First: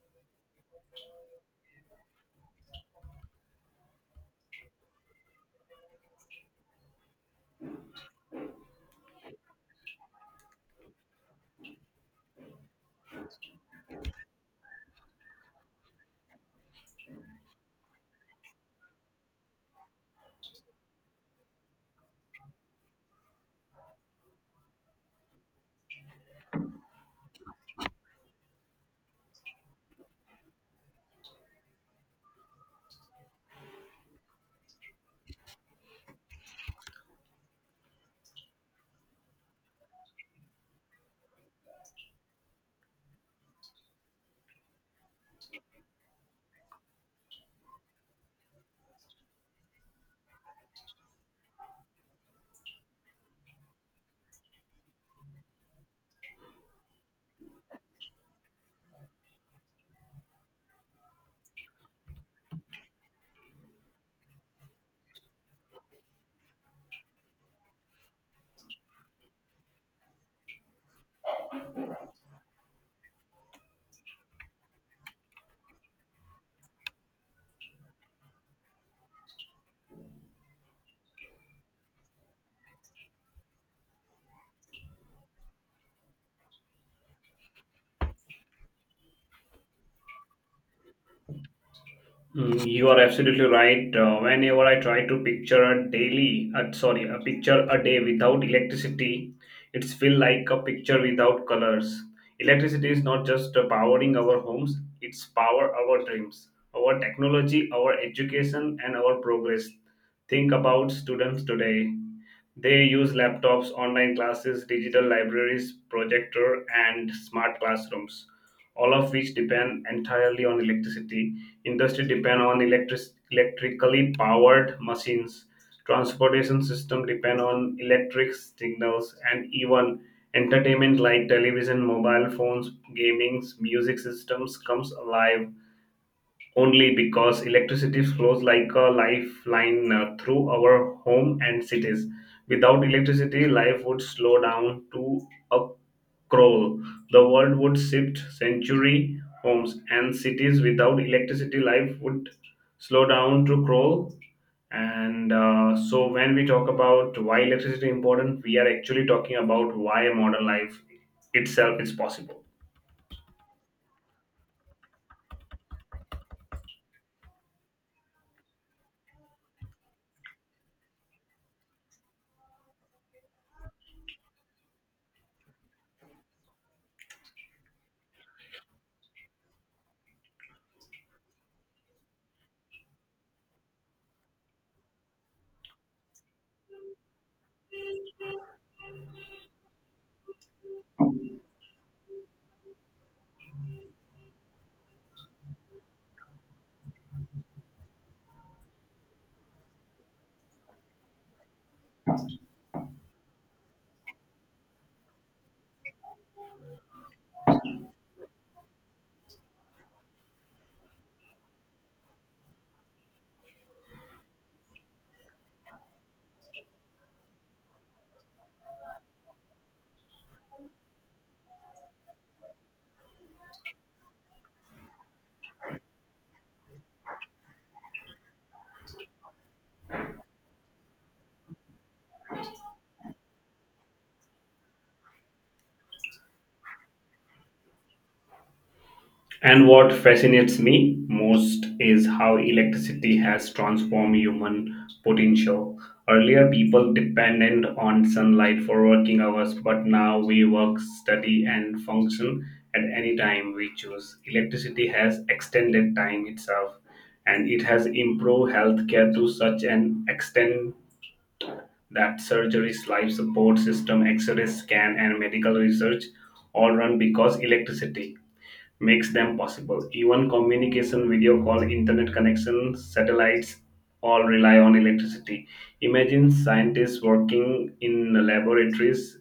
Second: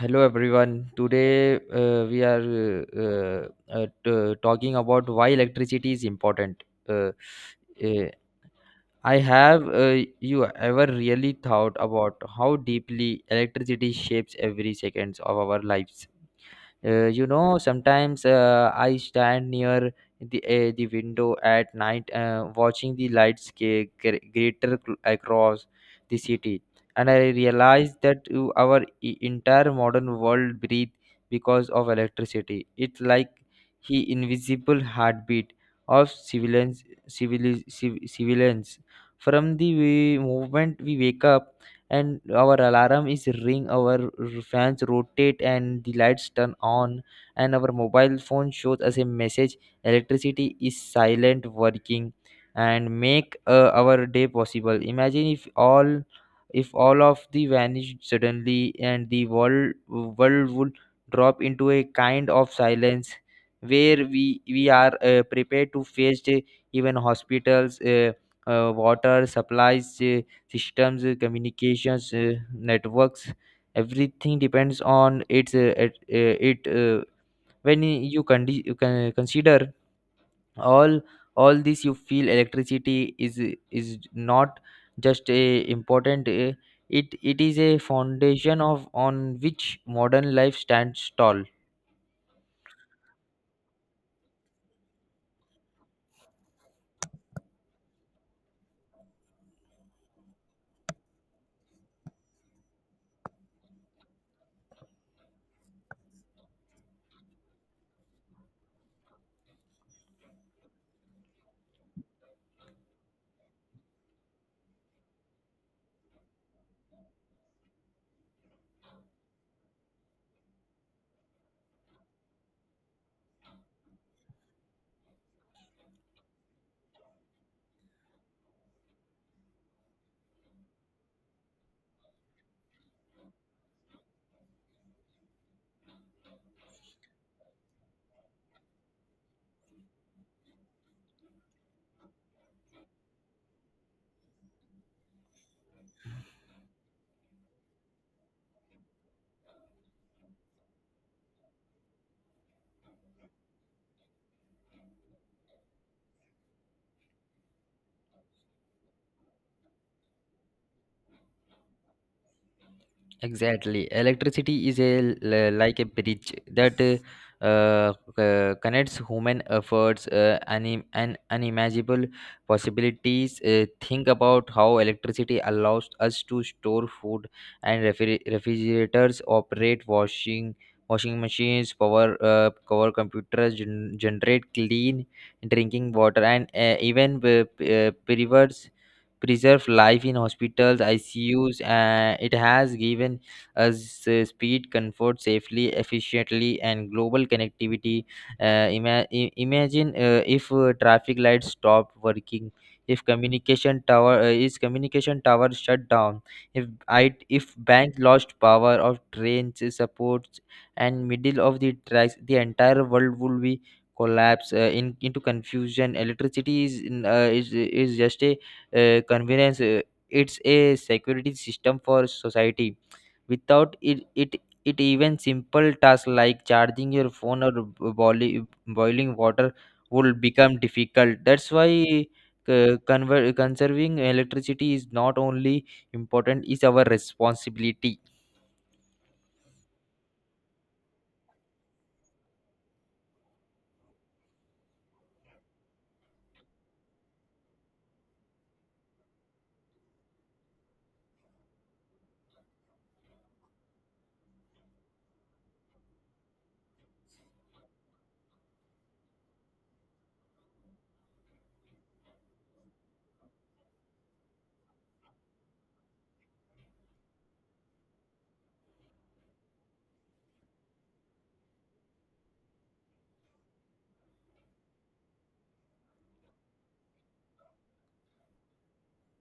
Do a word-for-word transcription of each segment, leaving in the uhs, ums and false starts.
Hello everyone. Today uh, we are uh, uh, t- talking about why electricity is important. Uh, uh, I have uh, you ever really thought about how deeply electricity shapes every seconds of our lives? Uh, you know, sometimes uh, I stand near the uh, the window at night, uh, watching the lights get greater cl- across the city, and I realize that uh, our e- entire modern world breathes because of electricity. It's like he invisible heartbeat of civilians, civili- civ- civilians. From the way movement we wake up and our alarm is ring our r- fans rotate and the lights turn on and our mobile phone shows us a message. Electricity is silent working and make uh, our day possible. Imagine if all if all of the vanished suddenly and the world world would drop into a kind of silence where we we are uh, prepared to face, uh, even hospitals, uh, uh, water supplies, uh, systems, uh, communications, uh, networks. Everything depends on its uh, at, uh, it. Uh, when you can you can consider all all this, you feel electricity is is not just a important. Uh, it it is a foundation of on which modern life stands tall. Mm, You are absolutely right. Uh, whenever I try to picture a daily, uh, sorry, a picture a day without electricity, it's feel like a picture without colors. Electricity is not just uh, powering our homes; it's power our dreams, our technology, our education, and our progress. Think about students today. They use laptops, online classes, digital libraries, projector, and smart classrooms all of which depend entirely on electricity. Industry depend on electric electrically powered machines. Transportation system depend on electric signals, and even entertainment like television, mobile phones, gaming, music systems comes alive only because electricity flows like a lifeline uh, through our home and cities. Without electricity, life would slow down to a Kroll, the world would shift century homes and cities without electricity. Life would slow down to Kroll. And uh, so, when we talk about why electricity is important, we are actually talking about why modern life itself is possible. Exactly. Electricity is a l- like a bridge that uh, uh, c- connects human efforts uh, anim- and unimaginable possibilities. Uh, think about how electricity allows us to store food and refri- refrigerators operate washing washing machines power uh, power computers gen- generate clean drinking water and uh, even uh, p- uh, preserve life in hospitals, I C Us. Uh, it has given us uh, speed, comfort, safely, efficiently, and global connectivity. Uh, ima- i- imagine uh, if uh, traffic lights stop working, if communication tower uh, is communication tower shut down, if I if bank lost power, of trains uh, supports, and middle of the tracks, the entire world would be collapse uh, in, into confusion. Electricity is in, uh, is is just a uh, convenience. uh, It's a security system for society. Without it, it, it even simple tasks like charging your phone or boiling boiling water would become difficult. That's why uh, conver- conserving electricity is not only important; it's our responsibility. And what fascinates me most is how electricity has transformed human potential. Earlier, people depended on sunlight for working hours, but now we work, study, and function at any time we choose. Electricity has extended time itself, and it has improved healthcare to such an extent that surgeries, life support system, X-ray scan, and medical research all run because electricity makes them possible. Even communication, video call, internet connection, satellites all rely on electricity. Imagine scientists working in laboratories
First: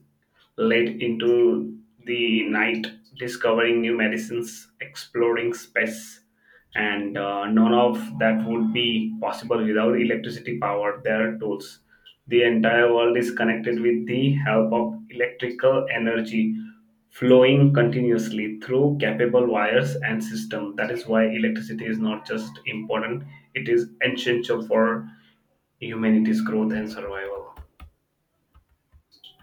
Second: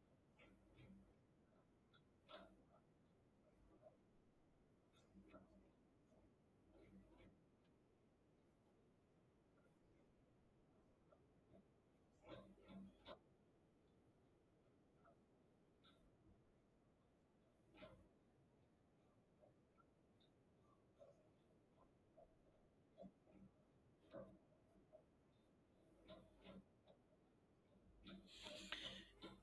late into the night, discovering new medicines, exploring space. And uh, none of that would be possible without electricity power, their tools. The entire world is connected with the help of electrical energy flowing continuously through capable wires and system. That is why electricity is not just important, it is essential for humanity's growth and survival.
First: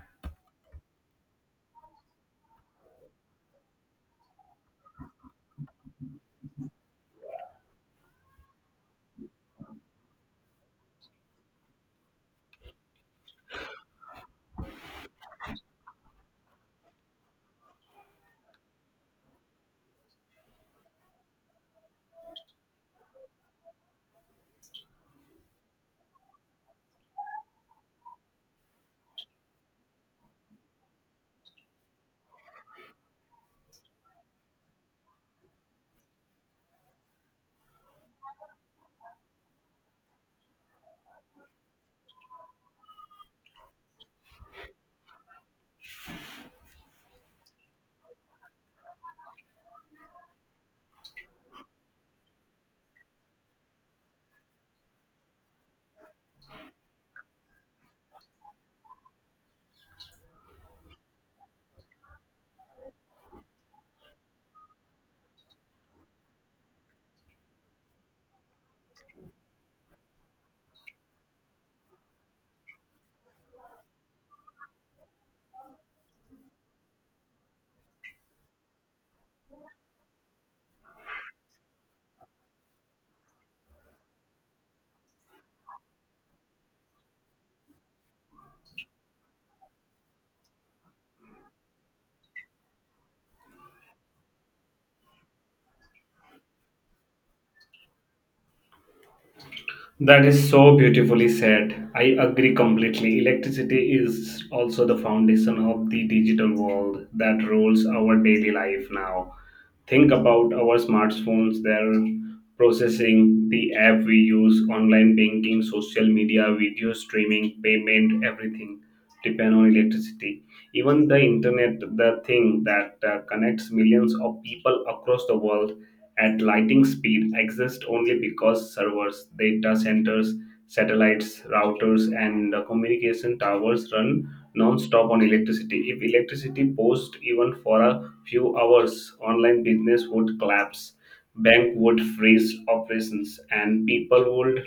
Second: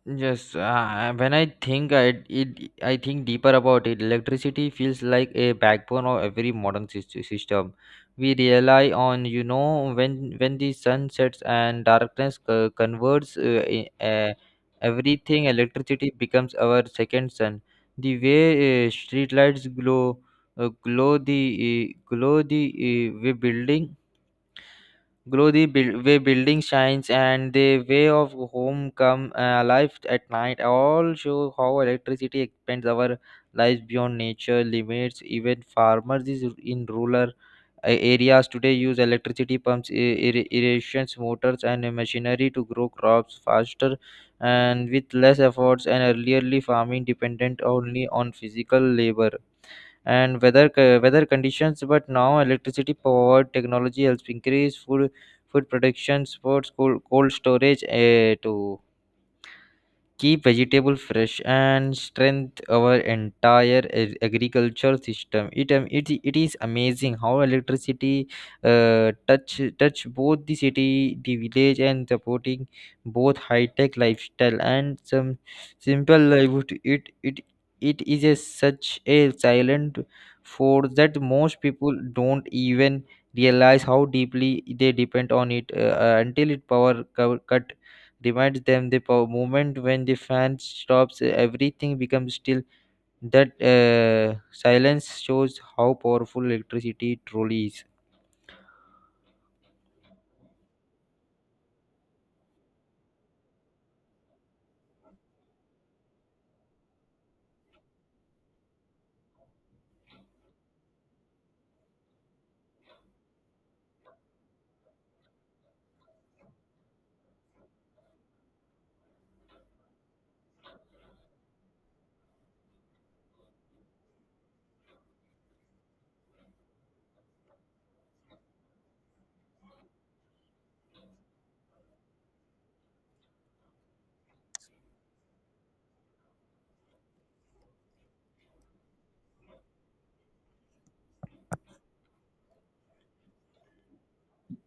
Yes, uh, when I think I it I think deeper about it, electricity feels like a backbone of every modern sys- system. We rely on you know when when the sun sets and darkness co- converts uh, i- uh, everything, electricity becomes our second sun. The way uh, street lights glow, uh, glow the uh, glow the uh, we building Glow the build, way building shines and the way of home come uh, alive at night all show how electricity expands our lives beyond nature limits. Even farmers is in rural uh, areas today use electricity pumps, ir- ir- irrigation motors, and machinery to grow crops faster and with less efforts. And earlierly farming dependent only on physical labor and weather co- weather conditions but now electricity powered technology helps increase food food production sports cold, cold storage uh, to keep vegetable fresh and strengthen our entire ag- agriculture system. It, um, it, it is amazing how electricity uh, touch touch both the city the village and supporting both high tech lifestyle and some simple livelihood. It it it is a, such a silent force that most people don't even realize how deeply they depend on it uh, uh, until it power co- cut reminds them the po- moment when the fan stops, everything becomes still. That uh, silence shows how powerful electricity truly is. That is so beautifully said. I agree completely. Electricity is also the foundation of the digital world that rules our daily life now. Think about our smartphones, their processing, the app we use, online banking, social media, video streaming, payment, everything depend on electricity. Even the internet, the thing that uh, connects millions of people across the world at lightning speed exist only because servers, data centers, satellites, routers, and uh, communication towers run non-stop on electricity. If electricity paused even for a few hours, online business would collapse, bank would freeze operations, and people would l-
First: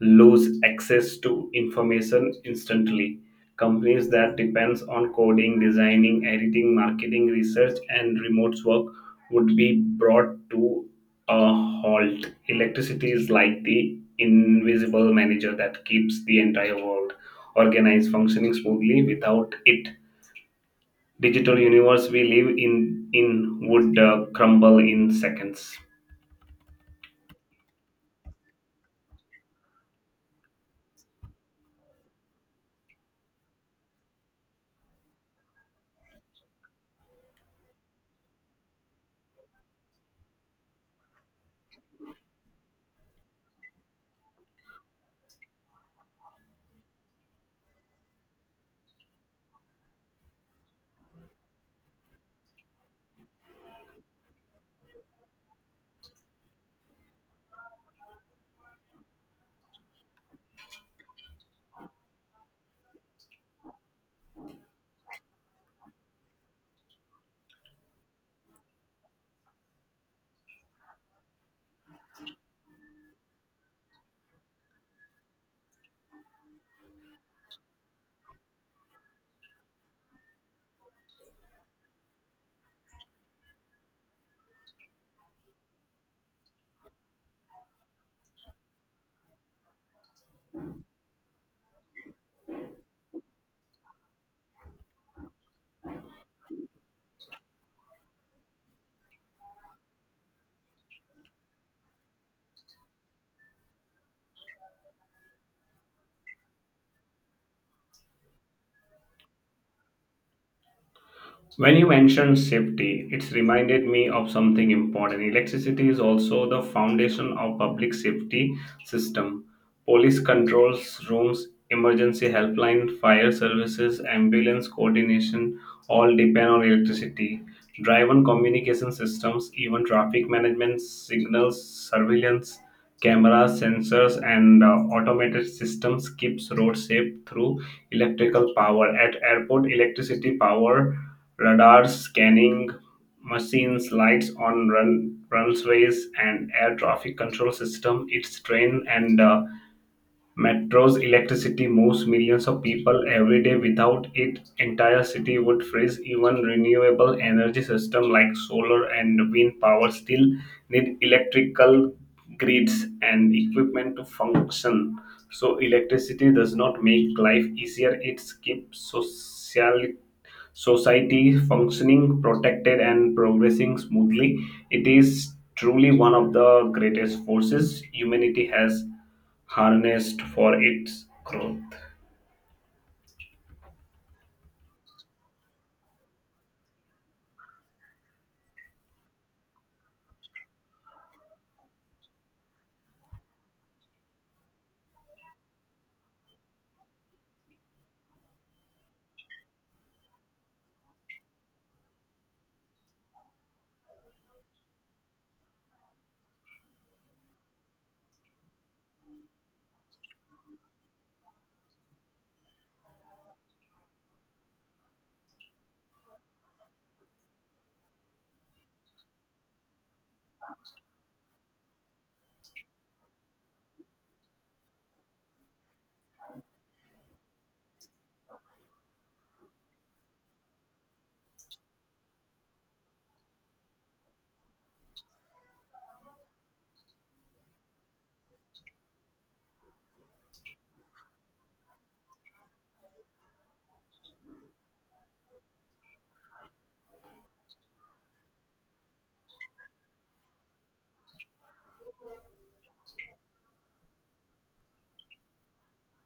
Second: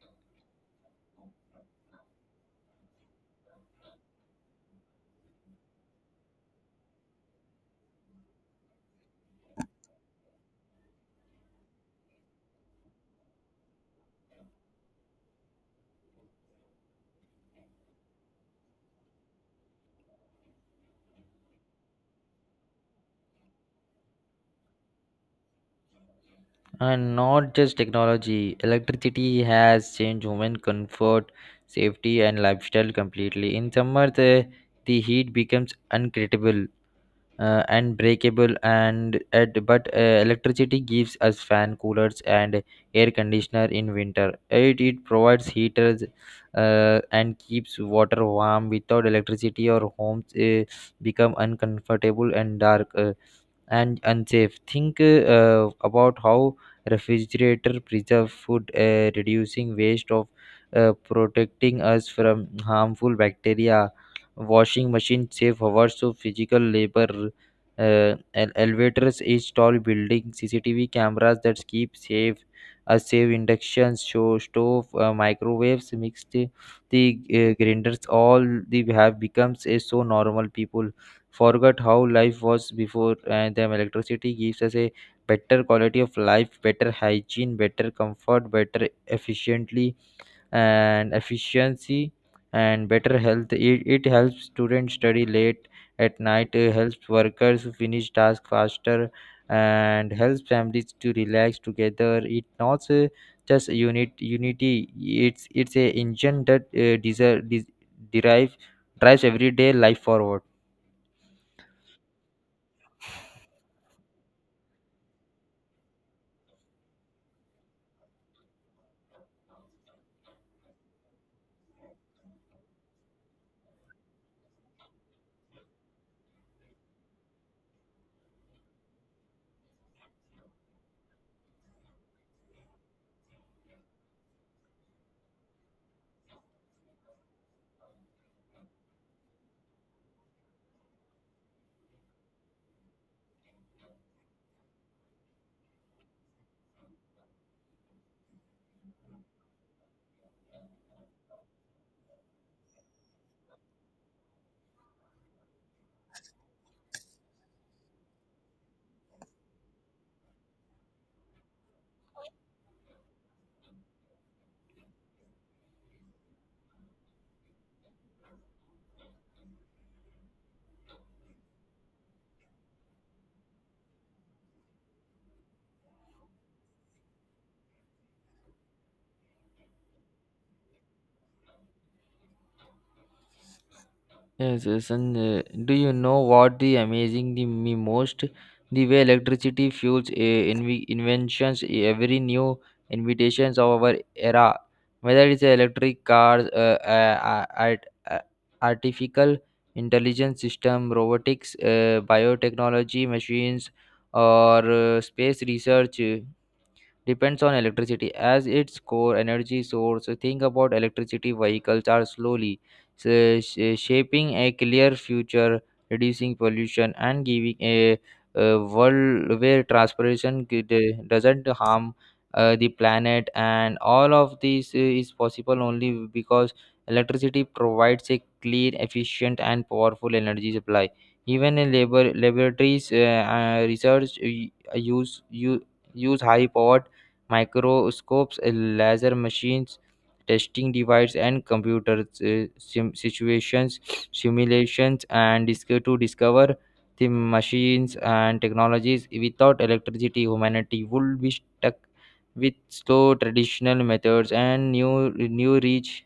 lose access to information instantly. Companies that depends on coding, designing, editing, marketing, research, and remote work would be brought to a halt. Electricity is like the invisible manager that keeps the entire world organized, functioning smoothly. Without it, digital universe we live in in would uh, crumble in seconds. And not just technology, electricity has changed human comfort, safety, and lifestyle completely. In summer, the, the heat becomes unbeatable uh, and breakable and at but uh, electricity gives us fan coolers and air conditioner. In winter it, it provides heaters uh, and keeps water warm. Without electricity our homes uh, become uncomfortable and dark, Uh, and unsafe. Think uh, about how refrigerator preserve food, uh, reducing waste of, uh, protecting us from harmful bacteria. Washing machine save hours of physical labor. Uh, el- elevators each tall building, C C T V cameras that keep safe, uh, save inductions, show stove, uh, microwaves, mixed the uh, grinders. All the have becomes a so normal people forgot how life was before and them. Electricity gives us a better quality of life, better hygiene, better comfort, better efficiently and efficiency and better health. It, it helps students study late at night, uh, helps workers finish tasks faster and helps families to relax together. It not uh, just unit unity, it's it's a engine that uh, deserve, des- derive drives everyday life forward. When you mentioned safety, it's reminded me of something important. Electricity is also the foundation of public safety system. Police controls rooms, emergency helpline, fire services, ambulance coordination all depend on electricity. Drive and communication systems, even traffic management, signals, surveillance, cameras, sensors, and uh, automated systems keeps roads safe through electrical power. At airport, electricity power Radars, scanning machines, lights on run, runways, and air traffic control system. Its train and uh, metro's electricity moves millions of people every day. Without it, entire city would freeze. Even renewable energy system like solar and wind power still need electrical grids and equipment to function. So electricity does not make life easier. It keeps social society functioning, protected, and progressing smoothly. It is truly one of the greatest forces humanity has harnessed for its growth. Yes, yes, and uh, do you know what the amazing the me most? The way electricity fuels uh, inv- inventions, eh, every new invitations of our era, whether it's electric cars, uh, uh, art, uh, artificial intelligence system, robotics, uh, biotechnology machines, or uh, space research depends on electricity as its core energy source. Think about electricity vehicles are slowly sh- sh- shaping a clear future, reducing pollution and giving a, uh world where transportation g- d- doesn't harm uh, the planet. And all of this uh, is possible only because electricity provides a clean, efficient, and powerful energy supply. Even in labor laboratories, uh, uh, research uh, use, use use high powered microscopes, uh, laser machines, testing devices, and computer uh, sim- situations, simulations, and dis- to discover the machines and technologies. Without electricity, humanity would be stuck with slow traditional methods and new new reach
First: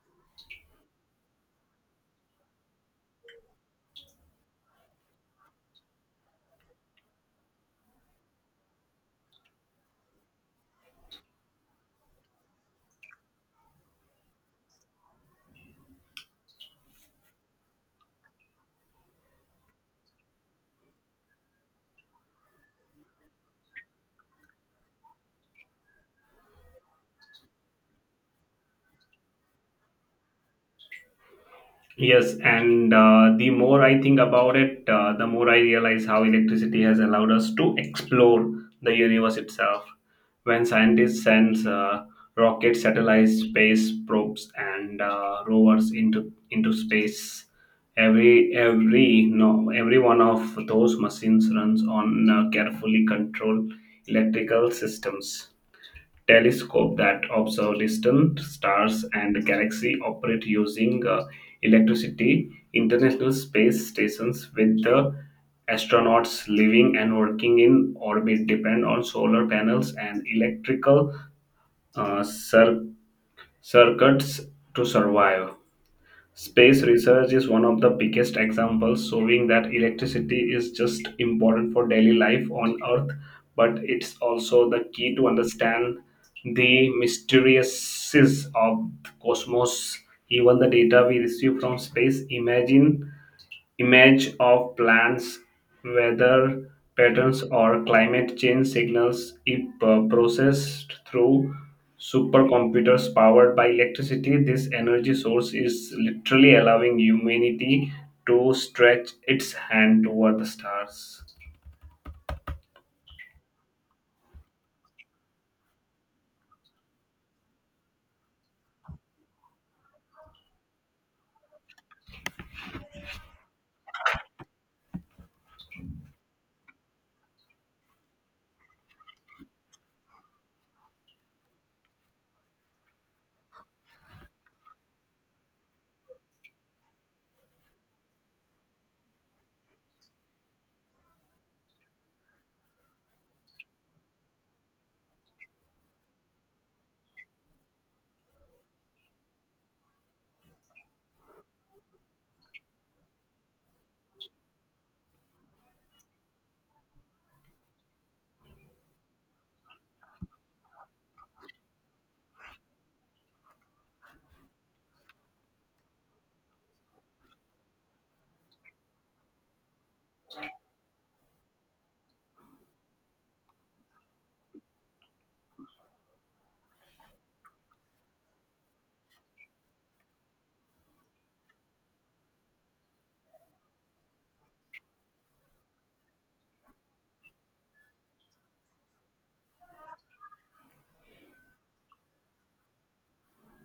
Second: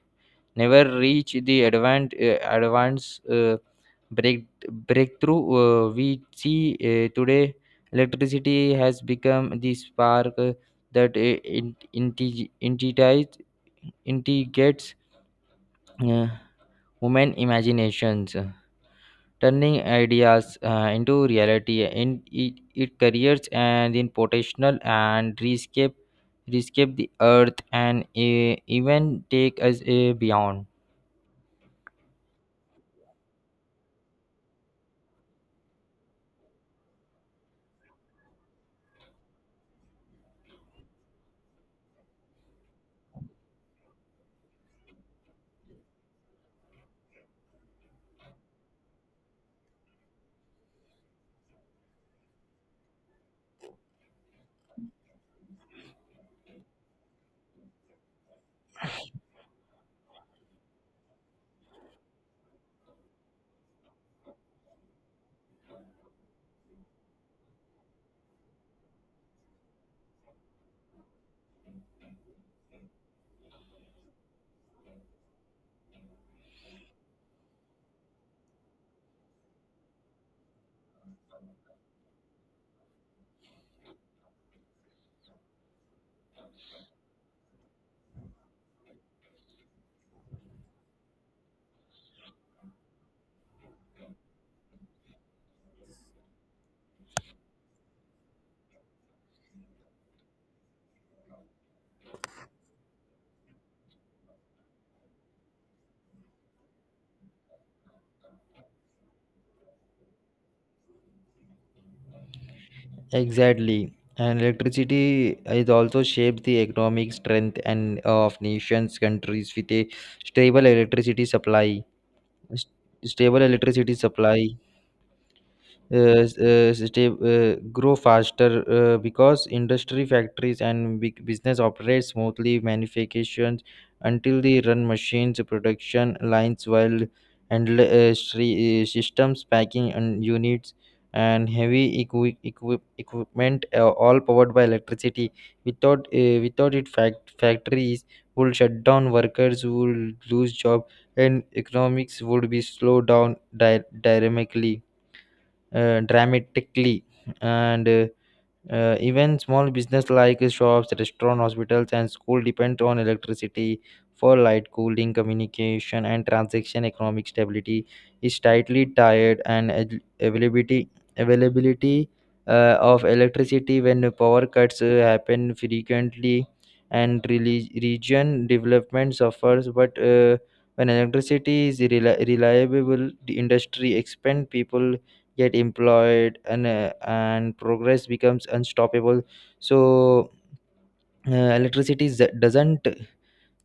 never reach the advanced uh, advanced uh, break breakthrough uh, we see uh, today. Electricity has become the spark uh, that uh, in- integ- integrates integrates uh, human imaginations, uh, turning ideas uh, into reality in it, it careers and in potential and rescape rescape the earth and uh, even take us uh, beyond. Yes, and uh, the more I think about it, uh, the more I realize how electricity has allowed us to explore the universe itself. When scientists send uh, rockets, satellites, space probes, and uh, rovers into into space, every every no every one of those machines runs on uh, carefully controlled electrical systems. Telescope that observe distant stars and galaxies operate using uh, electricity. International space stations with the astronauts living and working in orbit depend on solar panels and electrical uh, cir- circuits to survive. Space research is one of the biggest examples showing that electricity is just important for daily life on Earth, but it's also the key to understand the mysteries of the cosmos. Even the data we receive from space, imagine Image of plants, weather patterns, or climate change signals, if uh, processed through supercomputers powered by electricity, this energy source is literally allowing humanity to stretch its hand toward the stars. Exactly. And electricity is also shaped the economic strength and uh, of nations, countries with a stable electricity supply. St- stable electricity supply uh, s- uh, stay uh, grow faster uh, because industry factories and big business operate smoothly manufacturing until they run machines production lines while and uh, stre- uh, systems packing and units and heavy equi- equi- equipment uh, all powered by electricity. Without uh, without it fact- factories will shut down, workers will lose job, and economics would be slowed down di- dynamically uh, dramatically, and uh, uh, even small business like shops restaurant hospitals and school depend on electricity for light cooling communication and transaction. Economic stability is tightly tied and ad- availability availability uh, of electricity. When power cuts uh, happen frequently and reli- region development suffers, but uh, when electricity is reli- reliable the industry expand, people get employed and uh, and progress becomes unstoppable. So uh, electricity z- doesn't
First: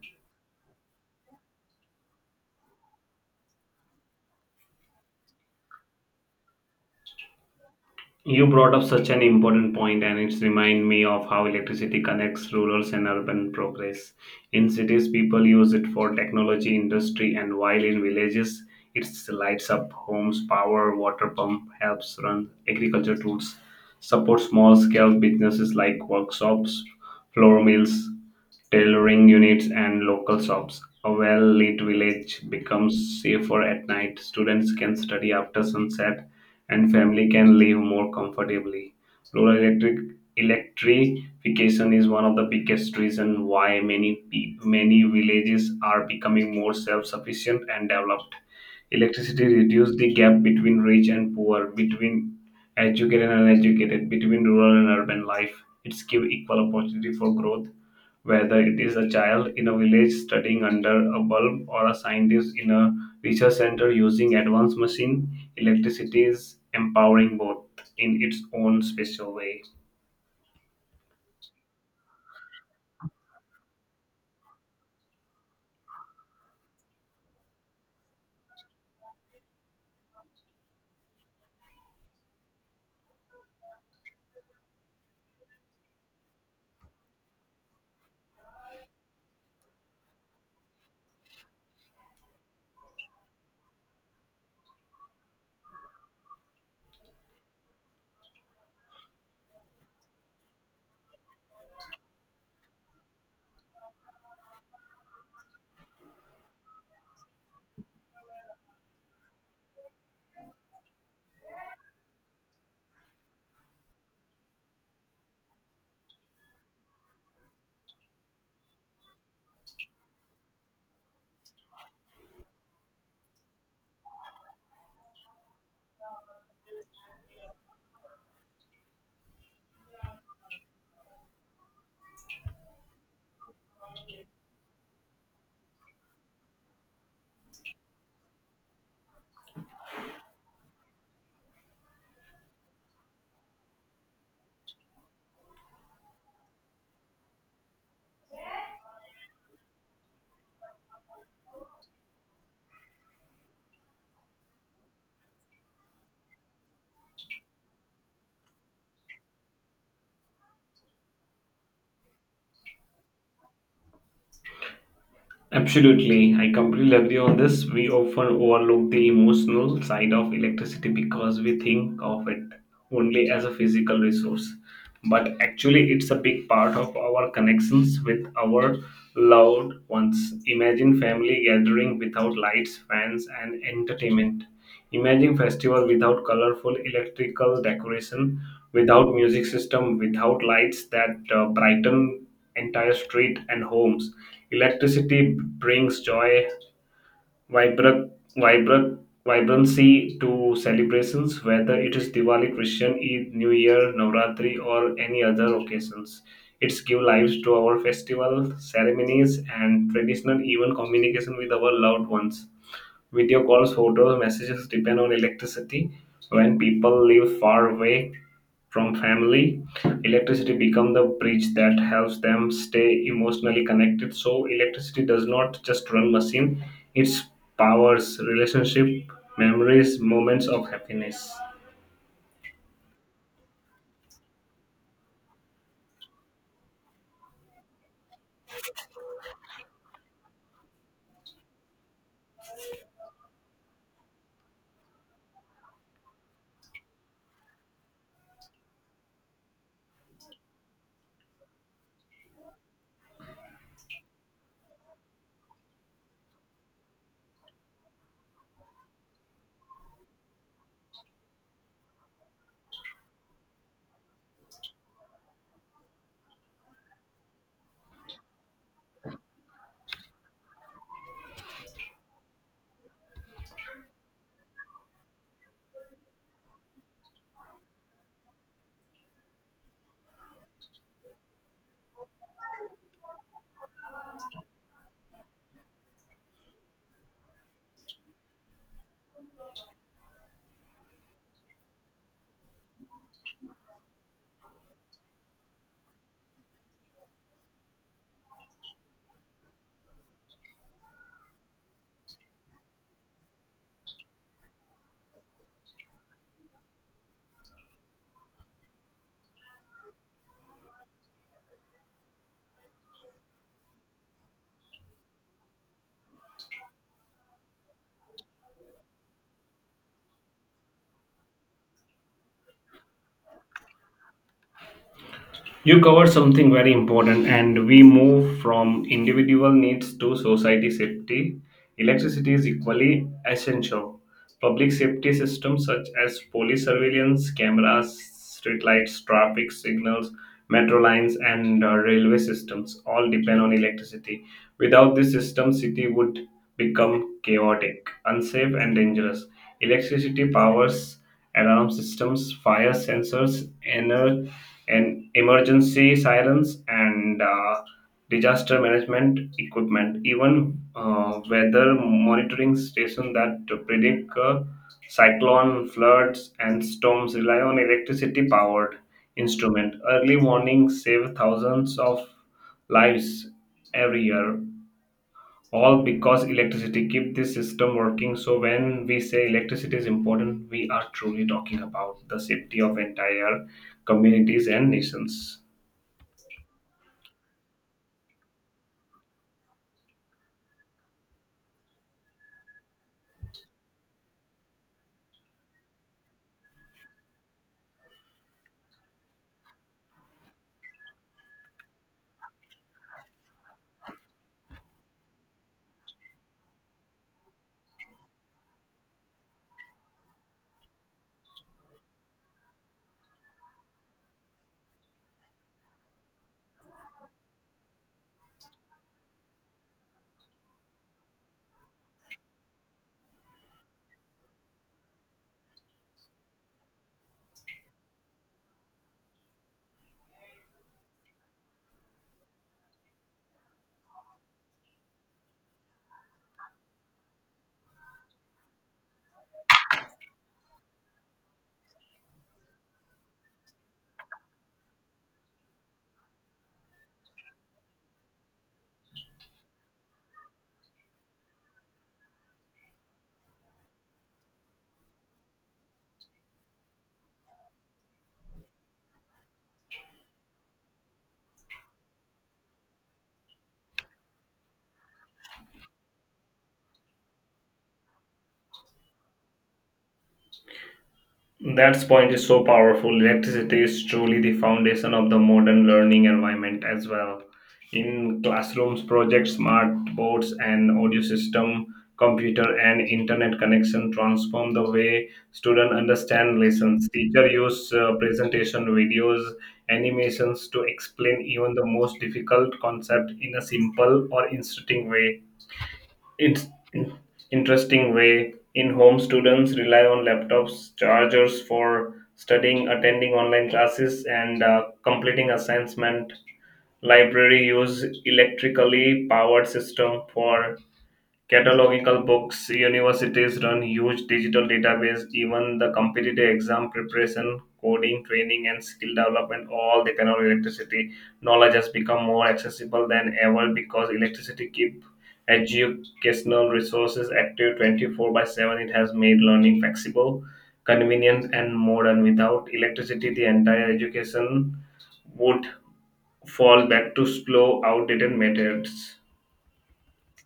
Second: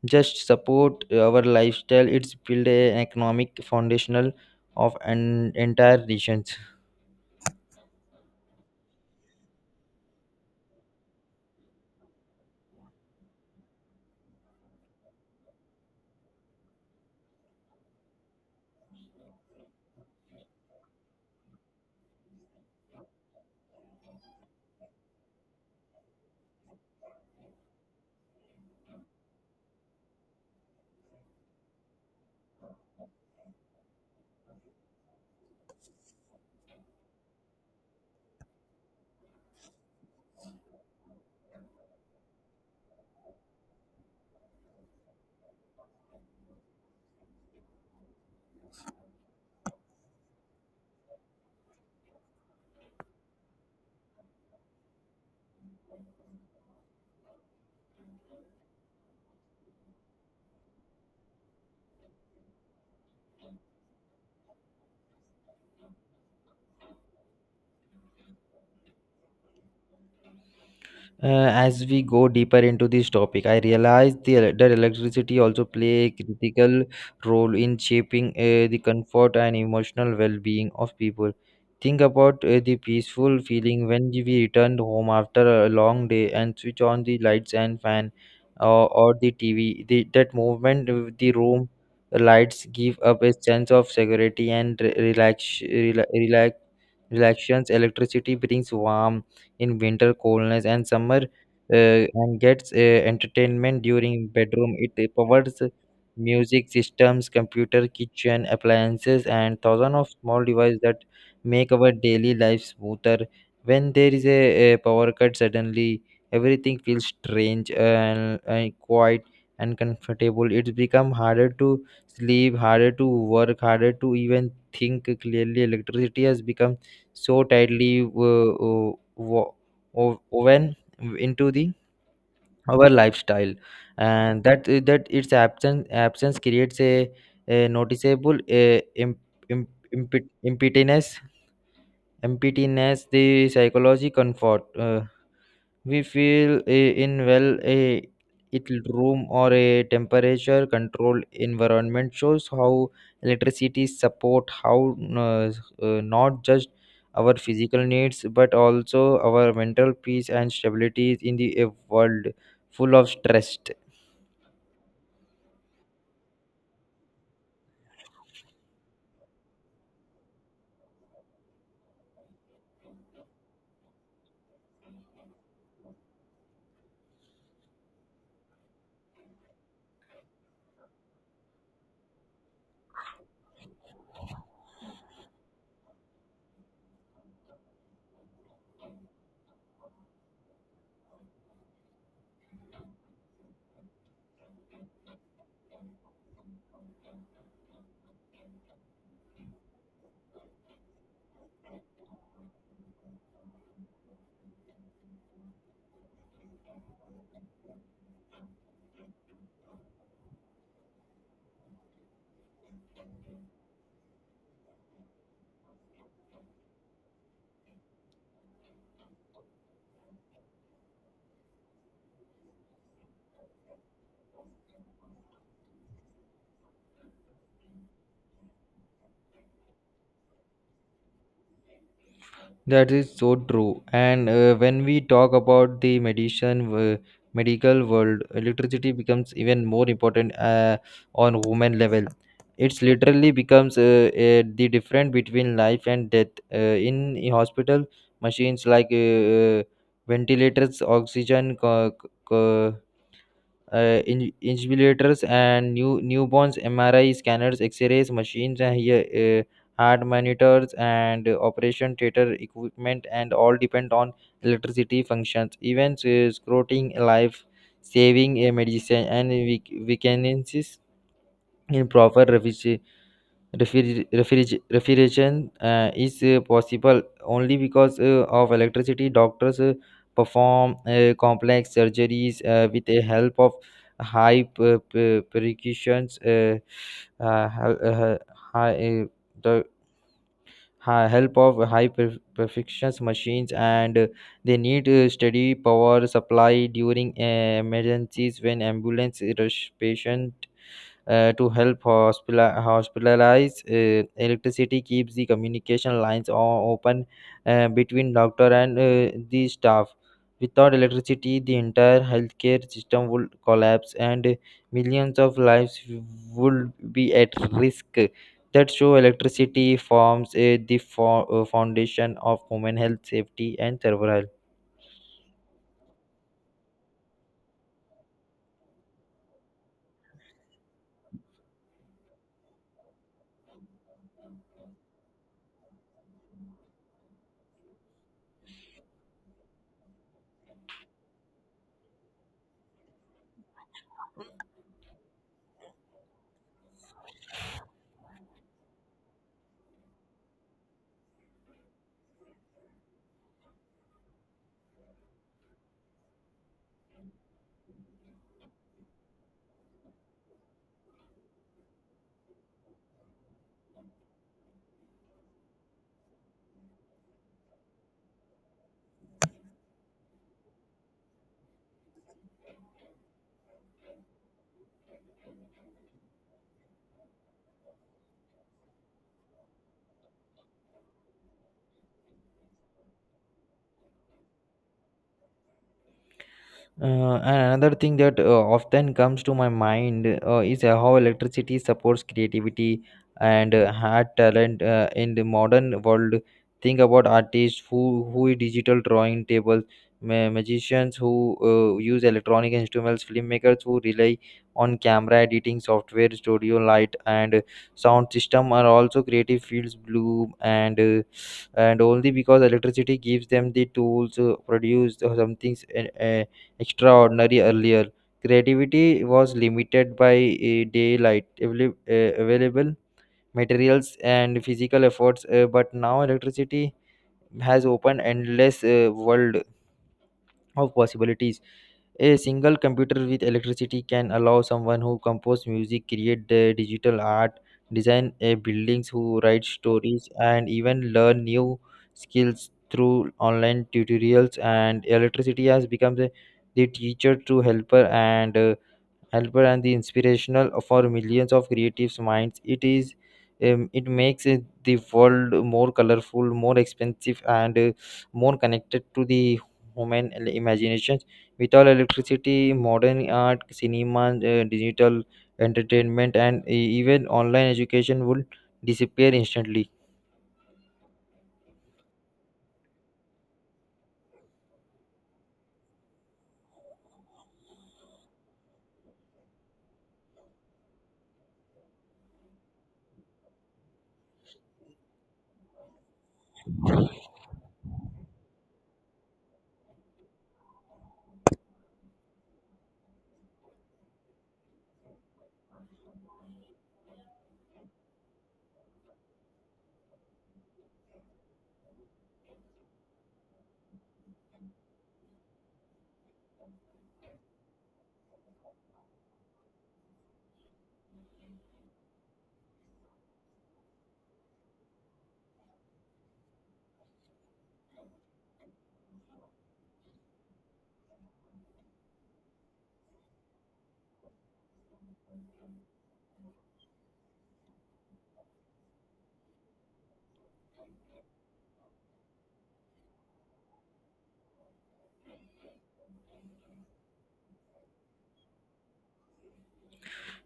just support our lifestyle, it's build an economic foundational of an entire region. You brought up such an important point, and it's remind me of how electricity connects rural and urban progress. In cities, people use it for technology, industry, and while in villages, it lights up homes, power, water pump, helps run agriculture tools, support small-scale businesses like workshops, flour mills, tailoring units, and local shops. A well-lit village becomes safer at night. Students can study after sunset and family can live more comfortably. Rural electric electrification is one of the biggest reasons why many pe- many villages are becoming more self-sufficient and developed. Electricity reduces the gap between rich and poor, between educated and uneducated, between rural and urban life. It's give equal opportunity for growth whether it is a child in a village studying under a bulb or a scientist in a research center using advanced machine, electricity is empowering both in its own special way. Uh, as we go deeper into this topic, I realize the, el- that electricity also play a critical role in shaping uh, the comfort and emotional well-being of people. Think about uh, the peaceful feeling when we return home after a long day and switch on the lights and fan, uh, or the T V. The, that movement, of the room lights give up a sense of security and re- relax, rela- relax, relaxations. Electricity brings warmth in winter coldness and summer uh, and gets uh, entertainment during bedroom. It powers music systems computer kitchen appliances and thousands of small devices that make our daily life smoother. When there is a, a power cut suddenly everything feels strange and, and quiet and comfortable. It's become harder to sleep, harder to work, harder to even think clearly. Electricity has become so tightly uh, uh, wo- o- woven into the our lifestyle and that that its absence absence creates a, a noticeable a, imp, imp, impet- impetinence impediness. The psychology comfort uh, we feel eh, in well a little room or a temperature controlled environment shows how electricity support how uh, uh, not just our physical needs but also our mental peace and stability in the a world full of stress. Absolutely, I completely agree on this. We often overlook the emotional side of electricity because we think of it only as a physical resource. But actually, it's a big part of our connections with our loved ones. Imagine family gathering without lights, fans, and entertainment. Imagine festival without colorful electrical decoration, without music system, without lights that uh, brighten entire street and homes. Electricity brings joy, vibrant, vibrant, vibrancy to celebrations, whether it is Diwali, Christian Eid, New Year, Navratri, or any other occasions. It's give lives to our festival ceremonies and traditional even communication with our loved ones. Video calls, photos, messages depend on electricity. When people live far away from family, electricity becomes the bridge that helps them stay emotionally connected. So electricity does not just run machine; it powers relationship, memories, moments of happiness. That is so true. And uh, when we talk about the medicine, uh, medical world, electricity becomes even more important uh, on human level. It's literally becomes uh, uh, the difference between life and death. Uh, in a hospital, machines like uh, uh, ventilators, oxygen co- co- uh, in- insulators and new newborns M R I scanners, X-rays machines, and here, uh, heart monitors and uh, operation theater equipment, and all depend on electricity functions. Events, uh, scroting life saving uh, medicine and weak- weaknesses in proper refis- refriger- refriger- refrigeration uh, is uh, possible only because uh, of electricity. Doctors uh, perform uh, complex surgeries uh, with the help of high per- per- percussions, uh, uh, hel- uh, high, uh, the hi- help of high per- perfections machines, and uh, they need uh, steady power supply during uh, emergencies when ambulance rush patient uh, to help hospital- hospitalize. Uh, electricity keeps the communication lines o- open, uh, between doctor and uh, the staff. Without electricity, the entire healthcare system would collapse and millions of lives would be at risk. That show electricity forms uh, the fo- uh, foundation of human health, safety, and survival. You covered something very important, and we move from individual needs to society safety. Electricity is equally essential. Public safety systems such as police surveillance, cameras, streetlights, traffic signals, metro lines, and uh, railway systems all depend on electricity. Without this system, city would become chaotic, unsafe, and dangerous. Electricity powers alarm systems, fire sensors, ener- and emergency sirens, and uh, disaster management equipment. Even uh, weather monitoring stations that predict uh, cyclone, floods, and storms rely on electricity-powered instrument. Early warnings save thousands of lives every year, all because electricity keep this system working. So when we say electricity is important, we are truly talking about the safety of entire communities and nations. Uh, and another thing that uh, often comes to my mind uh, is uh, how electricity supports creativity and uh, had talent uh, in the modern world. Think about artists who who digital drawing tables, ma- magicians who uh, use electronic instruments, filmmakers who rely on camera editing software, studio light, and sound system are also creative fields. Blue and uh, and only because electricity gives them the tools to produce something extraordinary earlier. Creativity was limited by eh, daylight, avail- eh, available materials, and physical efforts, eh, but now electricity has opened endless eh, world of possibilities. A single computer with electricity can allow someone who compose music, create the digital art, design a buildings, who write stories, and even learn new skills through online tutorials. And electricity has become the, the teacher to helper and uh, helper and the inspirational for millions of creative minds. It is um, it makes uh, the world more colorful, more expensive, and uh, more connected to the human el- imaginations. Without electricity, modern art, cinema, uh, digital entertainment, and e- even online education would disappear instantly. That point is so powerful. Electricity is truly the foundation of the modern learning environment as well. In classrooms, projects, smart boards, and audio system, computer and internet connection transform the way students understand lessons. Teacher use uh, presentation videos, animations to explain even the most difficult concept in a simple or interesting way. it's in- Interesting way in home, students rely on laptops, chargers for studying, attending online classes, and uh, completing assignment. Library use electrically powered system for Catalogical books, universities run huge digital database, even the competitive exam preparation, coding, training, and skill development, all depend on electricity. Knowledge has become more accessible than ever because electricity keep educational resources active twenty-four by seven. It has made learning flexible, convenient, and modern. Without electricity, the entire education would fall back to slow, outdated methods.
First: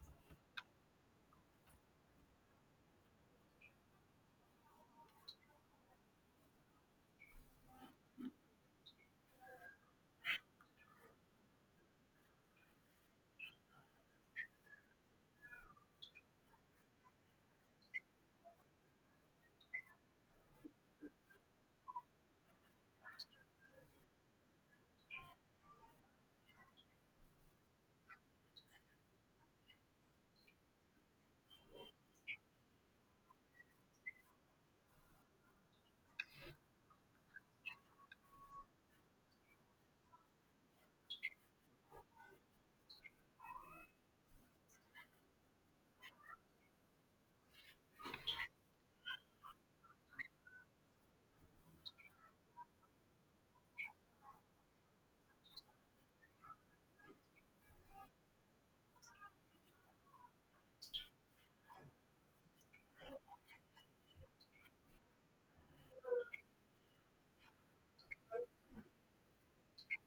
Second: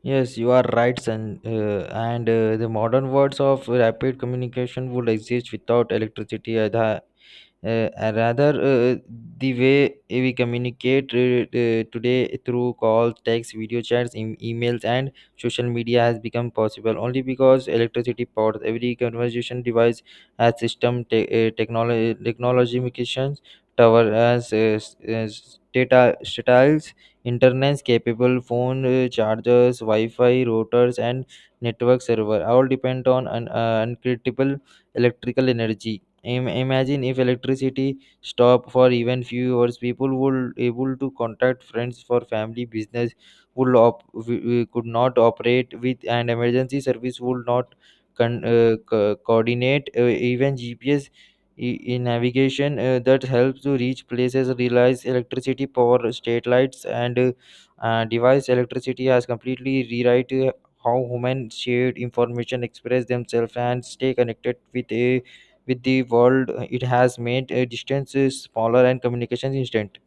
Yes, you are right, son. Uh, and uh, The modern words of rapid communication would exist without electricity either. Uh, uh, rather uh, The way we communicate uh, uh, today through calls, text, video chats, em- emails, and social media has become possible only because electricity powers every conversation device. Has system te- uh, technology technology communications tower as uh, s- as data satellites, internet capable phone, uh, chargers, wi-fi routers, and network server all depend on an uh, uncritical electrical energy. Im- imagine if electricity stopped for even few hours, people would able to contact friends for family. Business would op- w- w- could not operate with, and emergency service would not con- uh, co- coordinate. Uh, even gps in navigation uh, that helps to reach places relies electricity power state lights, and uh, uh, device. Electricity has completely rewrite uh, how humans shared information, express themselves, and stay connected with a with the world. It has made uh, distances smaller and communications instant.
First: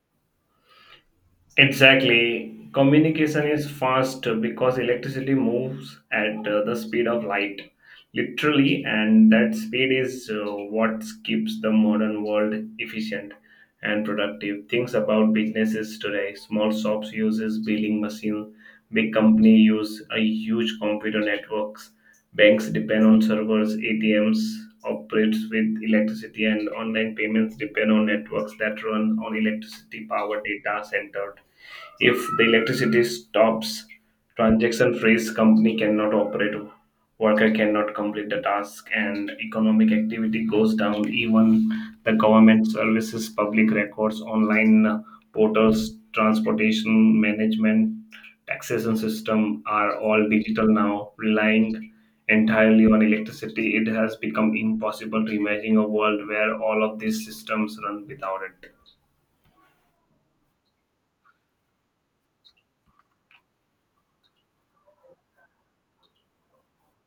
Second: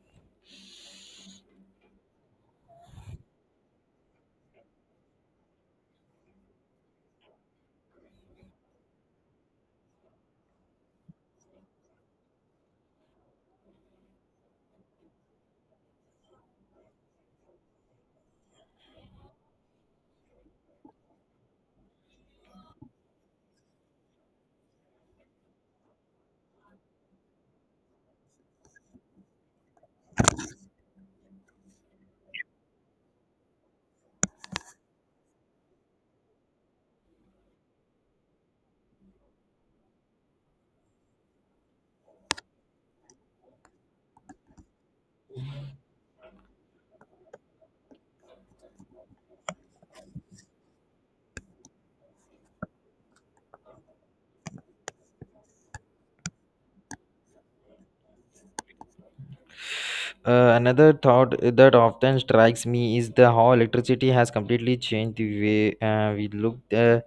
Exactly. Communication is fast because electricity moves at uh, the speed of light, literally, and that speed is uh, what keeps the modern world efficient and productive. Things about businesses today. Small shops uses billing machine, big company use a huge computer networks. Banks depend on servers, A T Ms operates with electricity, and online payments depend on networks that run on electricity power data center. If the electricity stops, transaction freeze, company cannot operate, worker cannot complete the task, and economic activity goes down. Even the government services, public records, online portals, transportation management, taxation system are all digital now, relying entirely on electricity. It has become impossible to imagine a world where all of these systems run without it. Uh, another thought that often strikes me is the how electricity has completely changed the way uh, we look uh,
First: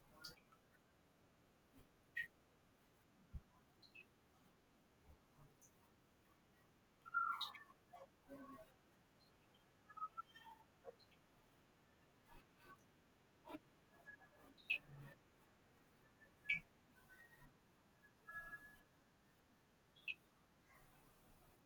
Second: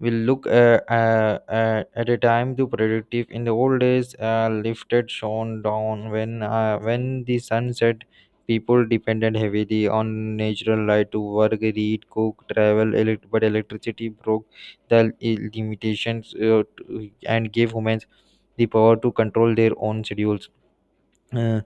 we look uh, uh, uh, at a time to productive. In the old days, uh, lifted shone down when uh, when the sun set. People depended heavily on natural light to work, read, cook, travel. Elect- but electricity broke the limitations uh, to- and gave humans the power to control their own schedules. uh,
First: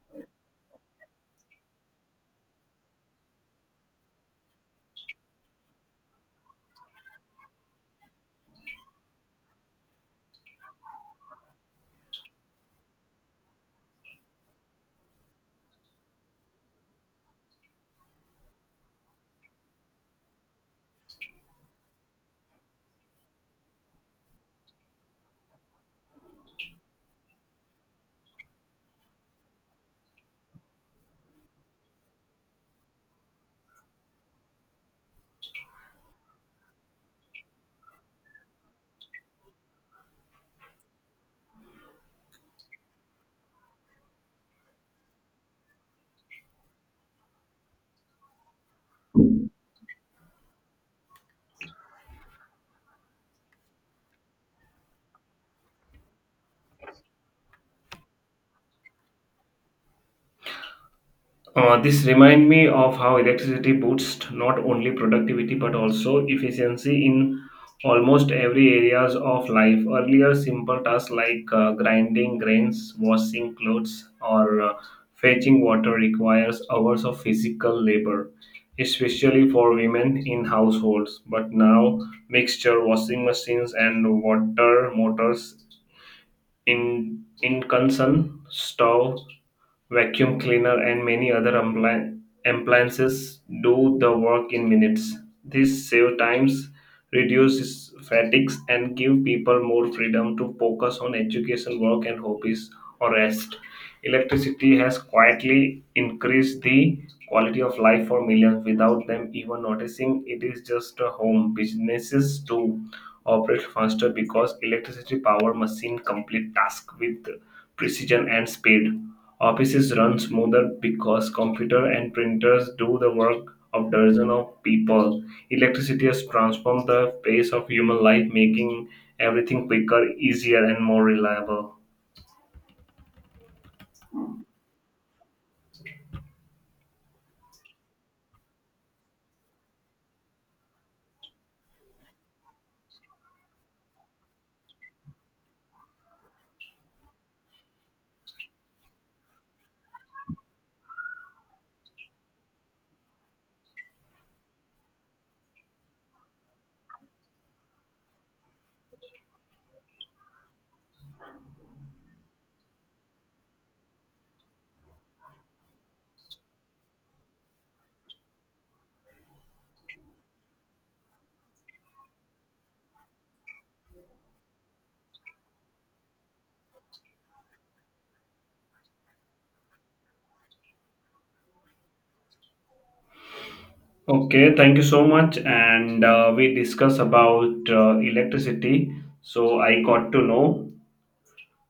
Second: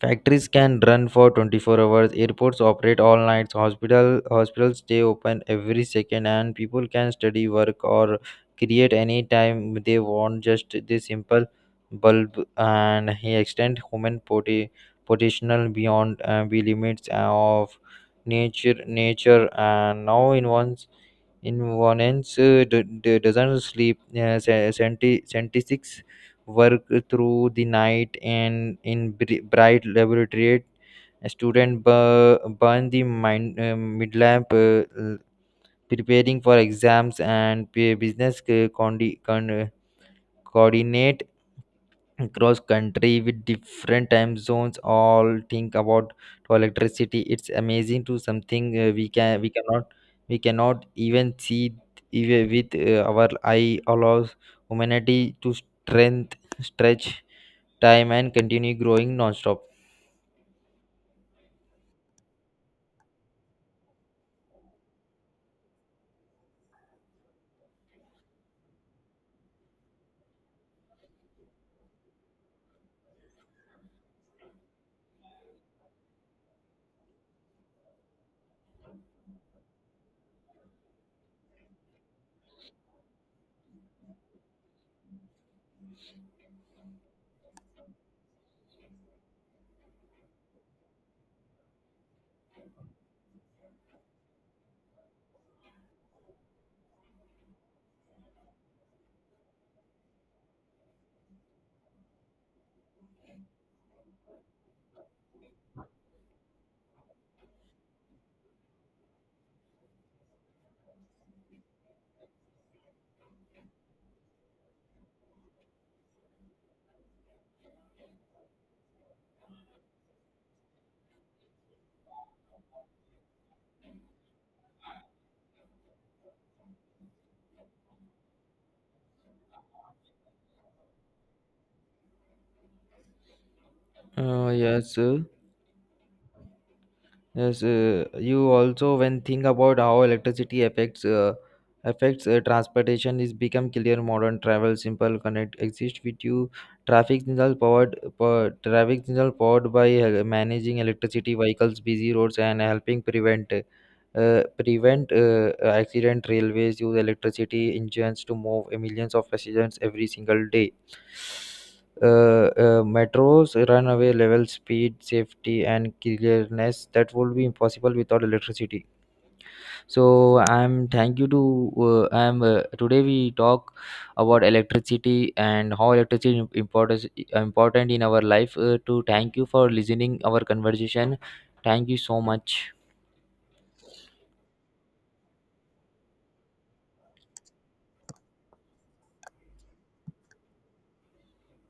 Factories can run for twenty-four hours, airports operate all nights, hospital hospitals stay open every second, and people can study, work, or create any time they want. Just this simple bulb and he extend human poti- potential beyond uh, the limits of nature nature. And now in one's in one ends uh, d- d- doesn't sleep, uh, se- seventy seventy-six work through the night, and in bri- bright laboratory. A student bu- burn the mind, uh, mid lamp, uh, l- preparing for exams, and p- business uh, condi- con- uh, coordinate across country with different time zones. All think about to electricity. It's amazing to something uh, we can we cannot we cannot even see, even with uh, our eye, allows humanity to strength stretch time and continue growing non-stop. Uh, this remind me of how electricity boosts not only productivity but also efficiency in almost every areas of life. Earlier, simple tasks like uh, grinding grains, washing clothes, or uh, fetching water requires hours of physical labor, especially for women in households. But now, mixture washing machines and water motors in incursion, stove, vacuum cleaner, and many other ampli- appliances do the work in minutes. This save times, reduces fatigues, and give people more freedom to focus on education, work, and hobbies or rest. Electricity has quietly increased the quality of life for millions without them even noticing. It is just a home. Businesses too operate faster because electricity power machine complete task with precision and speed. Offices run smoother because computer and printers do the work of dozens of people. Electricity has transformed the pace of human life, making everything quicker, easier, and more reliable. Uh, yes, uh, yes. Uh, you also when think about how electricity affects uh, affects uh, transportation is become clear. Modern travel simple connect exist with you. Traffic signal powered power, traffic signal powered by uh, managing electricity vehicles, busy roads, and helping prevent uh, prevent uh, uh, accident. Railways use electricity engines to move millions of passengers every single day. Uh, uh, metros runaway level speed, safety, and clearness that would be impossible without electricity. So I'm thank you to uh, I'm uh, today we talk about electricity and how electricity important important in our life. Uh, to thank you for listening our conversation. Thank you so much. Okay, thank you so much. And uh, we discuss about uh, electricity. So I got to know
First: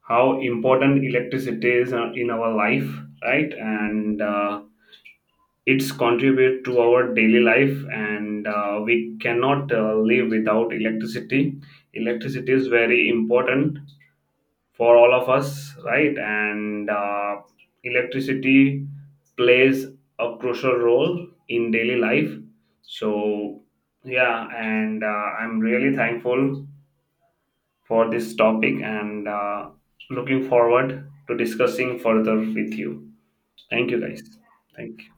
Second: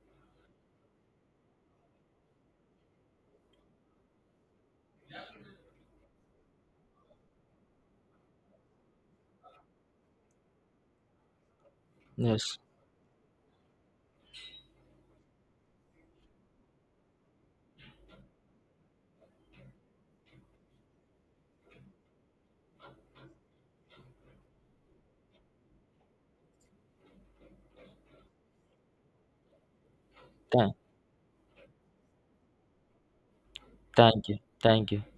how important electricity is uh, in our life, right? And uh, it's contribute to our daily life, and uh, we cannot uh, live without electricity electricity Yes. is very important for all of us, right? And uh, electricity plays a crucial role in daily life. So yeah, and uh, I'm really thankful for this topic, and uh, looking Thank. forward to discussing further with you. Thank you, guys. Thank you. Thank Thank you. you.